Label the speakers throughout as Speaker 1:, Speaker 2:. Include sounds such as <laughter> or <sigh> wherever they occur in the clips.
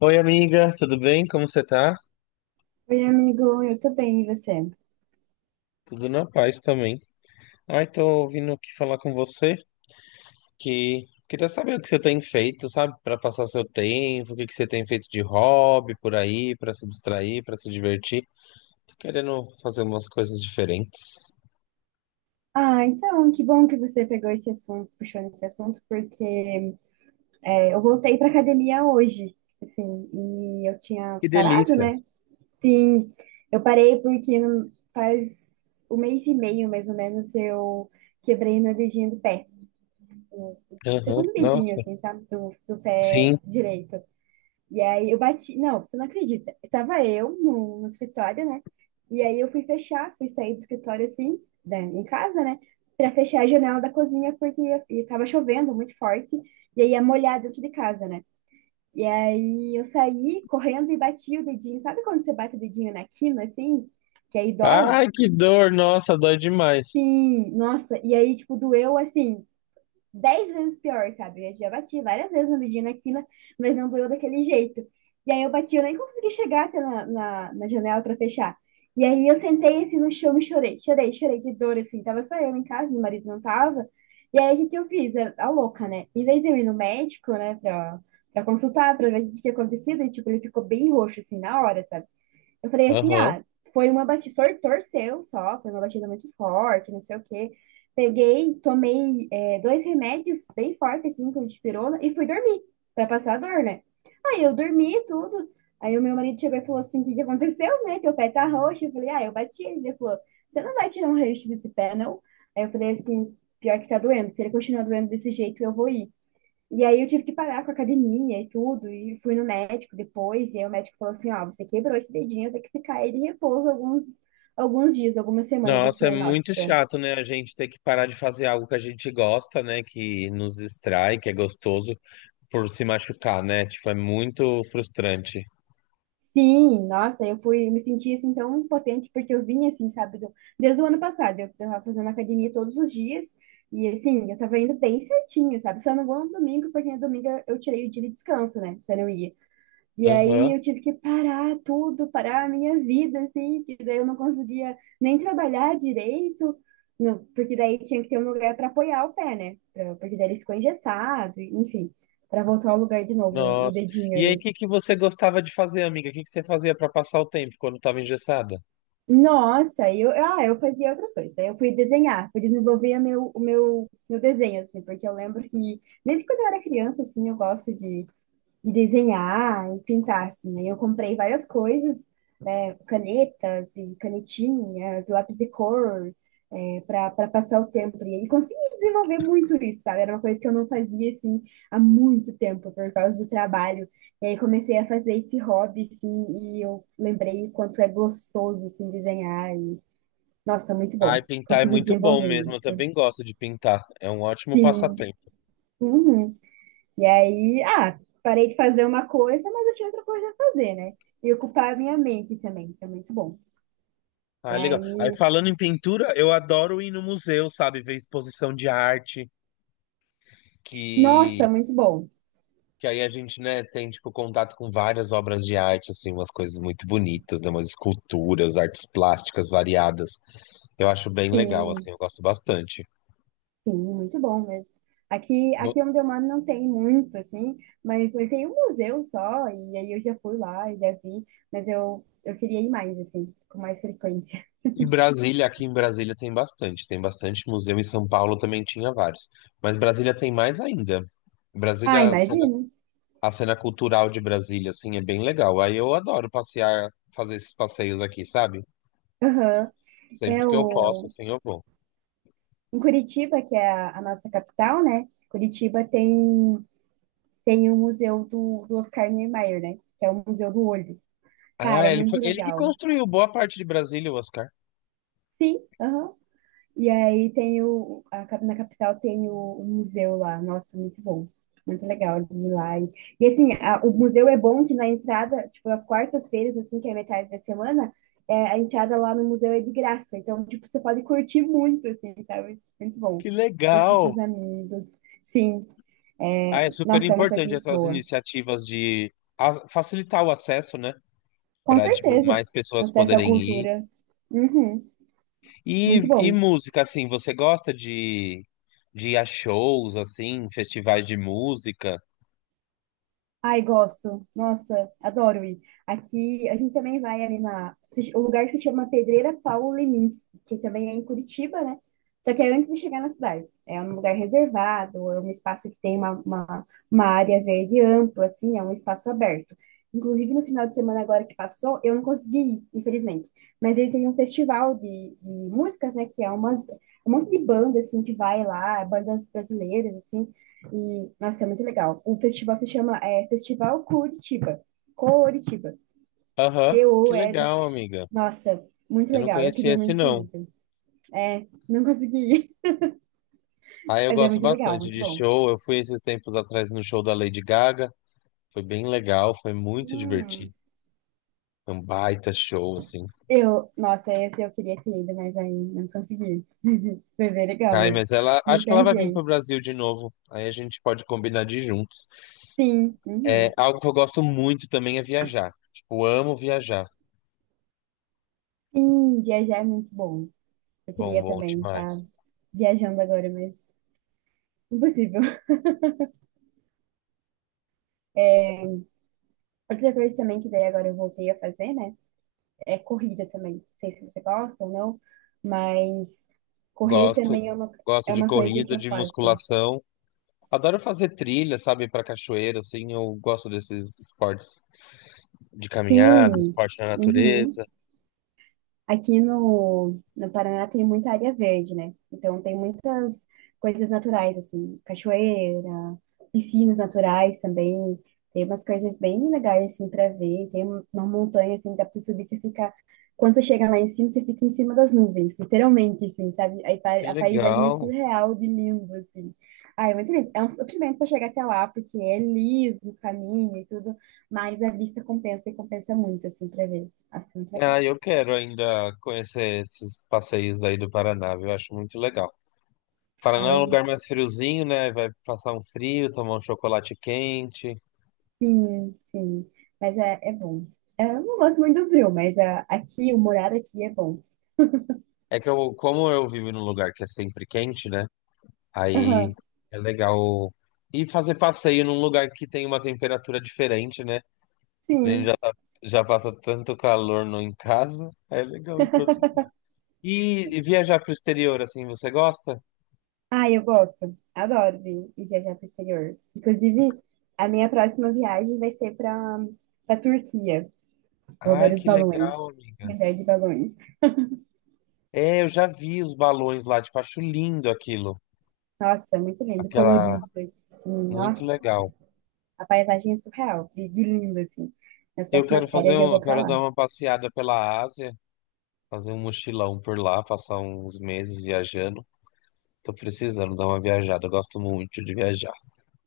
Speaker 1: Oi, amiga, tudo bem? Como você tá?
Speaker 2: Oi, amigo, eu tô bem, e você?
Speaker 1: Tudo na paz também. Ai, tô vindo aqui falar com você que queria saber o que você tem feito, sabe? Pra passar seu tempo, o que que você tem feito de hobby por aí, pra se distrair, pra se divertir. Tô querendo fazer umas coisas diferentes.
Speaker 2: Ah, então, que bom que você pegou esse assunto, puxou nesse assunto, porque eu voltei pra academia hoje, assim, e eu tinha
Speaker 1: Que
Speaker 2: parado,
Speaker 1: delícia.
Speaker 2: né? Sim, eu parei porque faz um mês e meio, mais ou menos, eu quebrei meu dedinho do pé. O o
Speaker 1: Aham,
Speaker 2: segundo dedinho,
Speaker 1: nossa.
Speaker 2: assim, sabe? Do pé
Speaker 1: Sim.
Speaker 2: direito. E aí eu bati. Não, você não acredita. Tava eu no escritório, né? E aí eu fui fechar, fui sair do escritório, assim, né, em casa, né? Pra fechar a janela da cozinha, porque e tava chovendo muito forte. E aí ia molhar dentro de casa, né? E aí eu saí correndo e bati o dedinho. Sabe quando você bate o dedinho na quina, assim? Que aí dói?
Speaker 1: Ai, que dor, nossa, dói demais.
Speaker 2: Sim, nossa. E aí, tipo, doeu assim 10 vezes pior, sabe? Eu já bati várias vezes na medida aqui, né? Mas não doeu daquele jeito. E aí eu bati, eu nem consegui chegar até na janela para fechar. E aí eu sentei assim no chão e chorei, chorei, chorei de dor, assim. Tava só eu em casa, meu marido não tava. E aí o que que eu fiz? A louca, né? Em vez de eu ir no médico, né, pra consultar, pra ver o que que tinha acontecido, e, tipo, ele ficou bem roxo, assim, na hora, sabe? Eu falei assim,
Speaker 1: Aham.
Speaker 2: ah, foi uma batida, torceu só, foi uma batida muito forte, não sei o quê. Peguei, tomei dois remédios bem fortes, assim, com dipirona, e fui dormir, pra passar a dor, né? Aí eu dormi e tudo. Aí o meu marido chegou e falou assim, o que que aconteceu, né? Teu pé tá roxo. Eu falei, ah, eu bati. Ele falou, você não vai tirar um raio desse pé, não? Aí eu falei assim, pior que tá doendo. Se ele continuar doendo desse jeito, eu vou ir. E aí eu tive que parar com a academia e tudo, e fui no médico depois, e aí o médico falou assim, ó, você quebrou esse dedinho, tem que ficar ele em repouso alguns, alguns dias, algumas semanas. Eu
Speaker 1: Nossa, é
Speaker 2: falei, nossa,
Speaker 1: muito chato, né? A gente ter que parar de fazer algo que a gente gosta, né? Que nos distrai, que é gostoso. Por se machucar, né? Tipo, é muito frustrante.
Speaker 2: sim, nossa, eu fui, me senti assim tão impotente, porque eu vinha assim, sabe, desde o ano passado, eu tava fazendo academia todos os dias, e assim, eu tava indo bem certinho, sabe, só não vou no domingo, porque no domingo eu tirei o dia de descanso, né, se eu não ia. E aí
Speaker 1: Aham.
Speaker 2: eu tive que parar tudo, parar a minha vida, assim, que daí eu não conseguia nem trabalhar direito, não, porque daí tinha que ter um lugar para apoiar o pé, né? Pra- porque daí ele ficou engessado, enfim, para voltar ao lugar de novo, o
Speaker 1: Nossa.
Speaker 2: dedinho
Speaker 1: E aí, o
Speaker 2: ali.
Speaker 1: que que você gostava de fazer, amiga? O que que você fazia pra passar o tempo quando tava engessada?
Speaker 2: Nossa, aí eu, ah, eu fazia outras coisas. Aí eu fui desenhar, fui desenvolver meu, o meu, meu desenho, assim, porque eu lembro que desde quando eu era criança, assim, eu gosto de desenhar e pintar, assim. Aí eu comprei várias coisas canetas e canetinhas, lápis de cor, para passar o tempo. E aí consegui desenvolver muito isso, sabe? Era uma coisa que eu não fazia, assim, há muito tempo, por causa do trabalho. E aí comecei a fazer esse hobby, assim, e eu lembrei o quanto é gostoso, assim, desenhar. E, nossa, muito bom.
Speaker 1: Ai, pintar é
Speaker 2: Consegui
Speaker 1: muito bom
Speaker 2: desenvolver
Speaker 1: mesmo. Eu
Speaker 2: isso.
Speaker 1: também gosto de pintar. É um ótimo
Speaker 2: Sim.
Speaker 1: passatempo.
Speaker 2: Uhum. E aí, ah, parei de fazer uma coisa, mas achei outra coisa a fazer, né? E ocupar a minha mente também, que é muito bom. E
Speaker 1: Ah, legal. Aí,
Speaker 2: aí,
Speaker 1: falando em pintura, eu adoro ir no museu, sabe? Ver exposição de arte,
Speaker 2: nossa,
Speaker 1: que,
Speaker 2: muito bom.
Speaker 1: que aí a gente, né, tem, tipo, contato com várias obras de arte, assim, umas coisas muito bonitas, né? Umas esculturas, artes plásticas variadas. Eu acho bem legal, assim,
Speaker 2: Sim,
Speaker 1: eu gosto bastante.
Speaker 2: sim, muito bom mesmo. Aqui,
Speaker 1: No-
Speaker 2: aqui onde eu moro não tem muito, assim, mas tem um museu só, e aí eu já fui lá, e já vi, mas eu queria ir mais, assim, com mais frequência. <laughs>
Speaker 1: Em Brasília, aqui em Brasília tem bastante museu, em São Paulo também tinha vários, mas Brasília tem mais ainda.
Speaker 2: Ah,
Speaker 1: Brasília,
Speaker 2: imagino.
Speaker 1: a cena cultural de Brasília, assim, é bem legal. Aí eu adoro passear, fazer esses passeios aqui, sabe?
Speaker 2: Aham. É
Speaker 1: Sempre que eu posso,
Speaker 2: o...
Speaker 1: assim, eu vou.
Speaker 2: Em Curitiba, que é a nossa capital, né? Curitiba tem, tem o museu do Oscar Niemeyer, né? Que é o Museu do Olho. Cara,
Speaker 1: Ah,
Speaker 2: é
Speaker 1: ele foi,
Speaker 2: muito
Speaker 1: ele que
Speaker 2: legal.
Speaker 1: construiu boa parte de Brasília, o Oscar.
Speaker 2: Sim, aham. E aí tem o, a cap- na capital tem o museu lá. Nossa, muito bom. Muito legal de ir lá. E assim, o museu é bom que na entrada, tipo, às quartas-feiras, assim, que é metade da semana, é, a entrada lá no museu é de graça. Então, tipo, você pode curtir muito, assim, sabe? Muito bom.
Speaker 1: Que
Speaker 2: Curtir com
Speaker 1: legal!
Speaker 2: os amigos. Sim,
Speaker 1: Ah,
Speaker 2: é,
Speaker 1: é super
Speaker 2: nossa, é uma coisa
Speaker 1: importante
Speaker 2: muito
Speaker 1: essas
Speaker 2: boa.
Speaker 1: iniciativas de facilitar o acesso, né?
Speaker 2: Com
Speaker 1: Para, tipo,
Speaker 2: certeza.
Speaker 1: mais pessoas
Speaker 2: Acesso à
Speaker 1: poderem ir.
Speaker 2: cultura. Uhum,
Speaker 1: E,
Speaker 2: muito
Speaker 1: e
Speaker 2: bom.
Speaker 1: música, assim, você gosta de ir a shows, assim, festivais de música?
Speaker 2: Ai, gosto. Nossa, adoro ir. Aqui, a gente também vai ali na... O lugar se chama Pedreira Paulo Lemins, que também é em Curitiba, né? Só que é antes de chegar na cidade. É um lugar reservado, é um espaço que tem uma área verde ampla, assim, é um espaço aberto. Inclusive, no final de semana agora que passou, eu não consegui ir, infelizmente. Mas ele tem um festival de músicas, né? Que é um monte de banda, assim, que vai lá, bandas brasileiras, assim. E, nossa, é muito legal. O festival se chama Festival Curitiba. Curitiba.
Speaker 1: Aham, que
Speaker 2: COL.
Speaker 1: legal, amiga.
Speaker 2: Nossa, muito
Speaker 1: Eu não
Speaker 2: legal. Eu
Speaker 1: conhecia
Speaker 2: queria
Speaker 1: esse,
Speaker 2: muito ter
Speaker 1: não.
Speaker 2: ido. É, não consegui ir. <laughs>
Speaker 1: Ah, eu
Speaker 2: Mas é
Speaker 1: gosto
Speaker 2: muito legal,
Speaker 1: bastante
Speaker 2: muito
Speaker 1: de
Speaker 2: bom.
Speaker 1: show. Eu fui esses tempos atrás no show da Lady Gaga. Foi bem legal, foi muito
Speaker 2: Hum.
Speaker 1: divertido. Foi um baita show, assim.
Speaker 2: Eu, nossa, esse eu queria ter ido, mas aí não consegui. <laughs> Mas foi bem legal,
Speaker 1: Ai,
Speaker 2: mas
Speaker 1: mas ela, acho que ela
Speaker 2: muita
Speaker 1: vai vir pro
Speaker 2: gente.
Speaker 1: Brasil de novo. Aí a gente pode combinar de ir juntos.
Speaker 2: Sim,
Speaker 1: É,
Speaker 2: uhum.
Speaker 1: algo que eu gosto muito também é viajar. Tipo, amo viajar.
Speaker 2: Sim, viajar é muito bom. Eu
Speaker 1: Bom,
Speaker 2: queria
Speaker 1: bom
Speaker 2: também estar
Speaker 1: demais.
Speaker 2: viajando agora, mas impossível. <laughs> Outra coisa também que daí agora eu voltei a fazer, né? É corrida também. Não sei se você gosta ou não, mas correr
Speaker 1: Gosto,
Speaker 2: também
Speaker 1: gosto
Speaker 2: é
Speaker 1: de
Speaker 2: uma coisa que
Speaker 1: corrida,
Speaker 2: eu
Speaker 1: de
Speaker 2: faço.
Speaker 1: musculação. Adoro fazer trilha, sabe, para cachoeira, assim. Eu gosto desses esportes de caminhada,
Speaker 2: Sim,
Speaker 1: esporte na
Speaker 2: uhum.
Speaker 1: natureza.
Speaker 2: Aqui no Paraná tem muita área verde, né? Então tem muitas coisas naturais, assim, cachoeira, piscinas naturais também. Tem umas coisas bem legais, assim, para ver. Tem uma montanha, assim, que dá pra você subir, você fica... Quando você chega lá em cima, você fica em cima das nuvens, literalmente, assim, sabe? Aí
Speaker 1: Que
Speaker 2: a paisagem é
Speaker 1: legal.
Speaker 2: surreal de lindo, assim. Ah, é muito lindo. É um sofrimento para chegar até lá, porque é liso o caminho e tudo, mas a vista compensa e compensa muito, assim, para ver. Assim, muito legal.
Speaker 1: Ah, eu quero ainda conhecer esses passeios aí do Paraná, viu? Eu acho muito legal. Paraná é um
Speaker 2: Ai,
Speaker 1: lugar mais friozinho, né? Vai passar um frio, tomar um chocolate quente.
Speaker 2: sim, sim. Mas é, é bom. É, eu não gosto muito do frio, mas ah, aqui, o morar aqui é bom.
Speaker 1: É que eu, como eu vivo num lugar que é sempre quente, né? Aí
Speaker 2: Aham,
Speaker 1: é legal. E fazer passeio num lugar que tem uma temperatura diferente, né? A gente
Speaker 2: sim.
Speaker 1: já, tá- Já passa tanto calor no em casa. É legal ir para outro
Speaker 2: <laughs>
Speaker 1: lugar. E, e viajar pro exterior, assim, você gosta?
Speaker 2: Ah, eu gosto. Adoro vir e viajar para o exterior. Inclusive, a minha próxima viagem vai ser para para Turquia. Vou ver
Speaker 1: Ai,
Speaker 2: os
Speaker 1: que
Speaker 2: balões.
Speaker 1: legal, amiga.
Speaker 2: Viajar de balões.
Speaker 1: É, eu já vi os balões lá, tipo, acho lindo aquilo.
Speaker 2: Nossa, muito lindo,
Speaker 1: Aquela.
Speaker 2: colorido, assim.
Speaker 1: Muito
Speaker 2: Nossa,
Speaker 1: legal.
Speaker 2: a paisagem é surreal. E lindo, assim. Nas
Speaker 1: Eu quero
Speaker 2: próximas
Speaker 1: fazer
Speaker 2: férias eu
Speaker 1: um, eu
Speaker 2: vou para
Speaker 1: quero dar
Speaker 2: lá.
Speaker 1: uma passeada pela Ásia, fazer um mochilão por lá, passar uns meses viajando. Tô precisando dar uma viajada, eu gosto muito de viajar.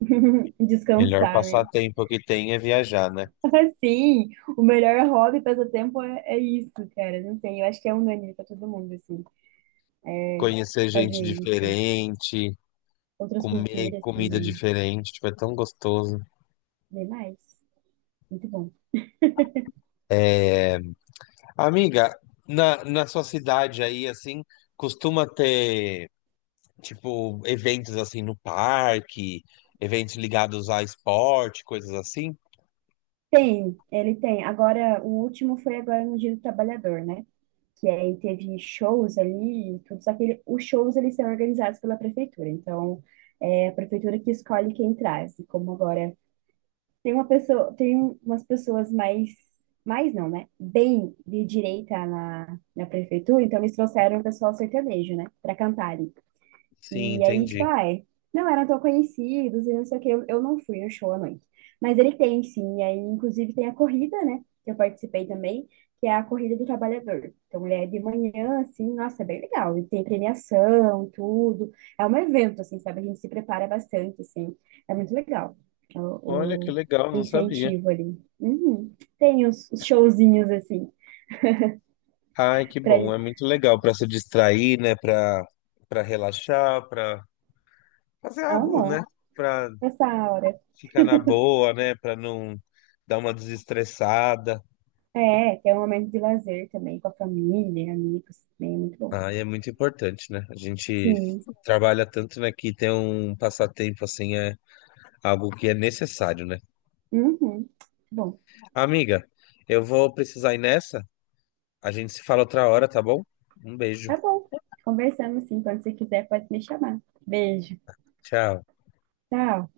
Speaker 2: <laughs>
Speaker 1: Melhor
Speaker 2: Descansar, né?
Speaker 1: passatempo que tem é viajar, né?
Speaker 2: <laughs> Assim, o melhor hobby, passatempo é, é isso, cara. Não sei, eu acho que é unânime pra todo mundo, assim, é
Speaker 1: Conhecer gente
Speaker 2: fazer isso.
Speaker 1: diferente.
Speaker 2: Outras
Speaker 1: Comer
Speaker 2: culturas
Speaker 1: comida
Speaker 2: também.
Speaker 1: diferente, tipo, é tão gostoso.
Speaker 2: Vem mais. Muito bom.
Speaker 1: Amiga, na sua cidade aí, assim, costuma ter, tipo, eventos assim no parque, eventos ligados a esporte, coisas assim?
Speaker 2: Tem, ele tem. Agora, o último foi agora no Dia do Trabalhador, né? Que aí teve shows ali e tudo. Só que ele- os shows, eles são organizados pela prefeitura. Então, é a prefeitura que escolhe quem traz. E como agora tem uma pessoa, tem umas pessoas mais, mais não, né? Bem de direita na prefeitura, então eles trouxeram o pessoal sertanejo, né? Pra cantarem.
Speaker 1: Sim,
Speaker 2: E aí, tipo,
Speaker 1: entendi.
Speaker 2: ai, não eram tão conhecidos e não sei o que, eu não fui no show à noite. Mas ele tem, sim, e aí, inclusive, tem a corrida, né, que eu participei também, que é a Corrida do Trabalhador. Então, ele é de manhã, assim, nossa, é bem legal. E tem premiação, tudo. É um evento, assim, sabe? A gente se prepara bastante, assim. É muito legal
Speaker 1: Olha
Speaker 2: o,
Speaker 1: que
Speaker 2: o,
Speaker 1: legal,
Speaker 2: o
Speaker 1: não sabia.
Speaker 2: incentivo ali. Uhum. Tem os showzinhos, assim,
Speaker 1: Ai, que
Speaker 2: pra...
Speaker 1: bom, é muito legal para se distrair, né, para relaxar, para fazer algo, né,
Speaker 2: Amo,
Speaker 1: para
Speaker 2: essa aura.
Speaker 1: ficar na boa, né, para não dar uma desestressada.
Speaker 2: É, que é um momento de lazer também com a família, amigos, também é muito bom.
Speaker 1: Ah, e é muito importante, né? A gente
Speaker 2: Sim.
Speaker 1: trabalha tanto, né, que ter um passatempo assim é algo que é necessário, né?
Speaker 2: Uhum. Muito bom,
Speaker 1: Amiga, eu vou precisar ir nessa. A gente se fala outra hora, tá bom? Um beijo.
Speaker 2: tá bom. Conversamos sim. Quando você quiser, pode me chamar. Beijo.
Speaker 1: Tchau.
Speaker 2: Tchau.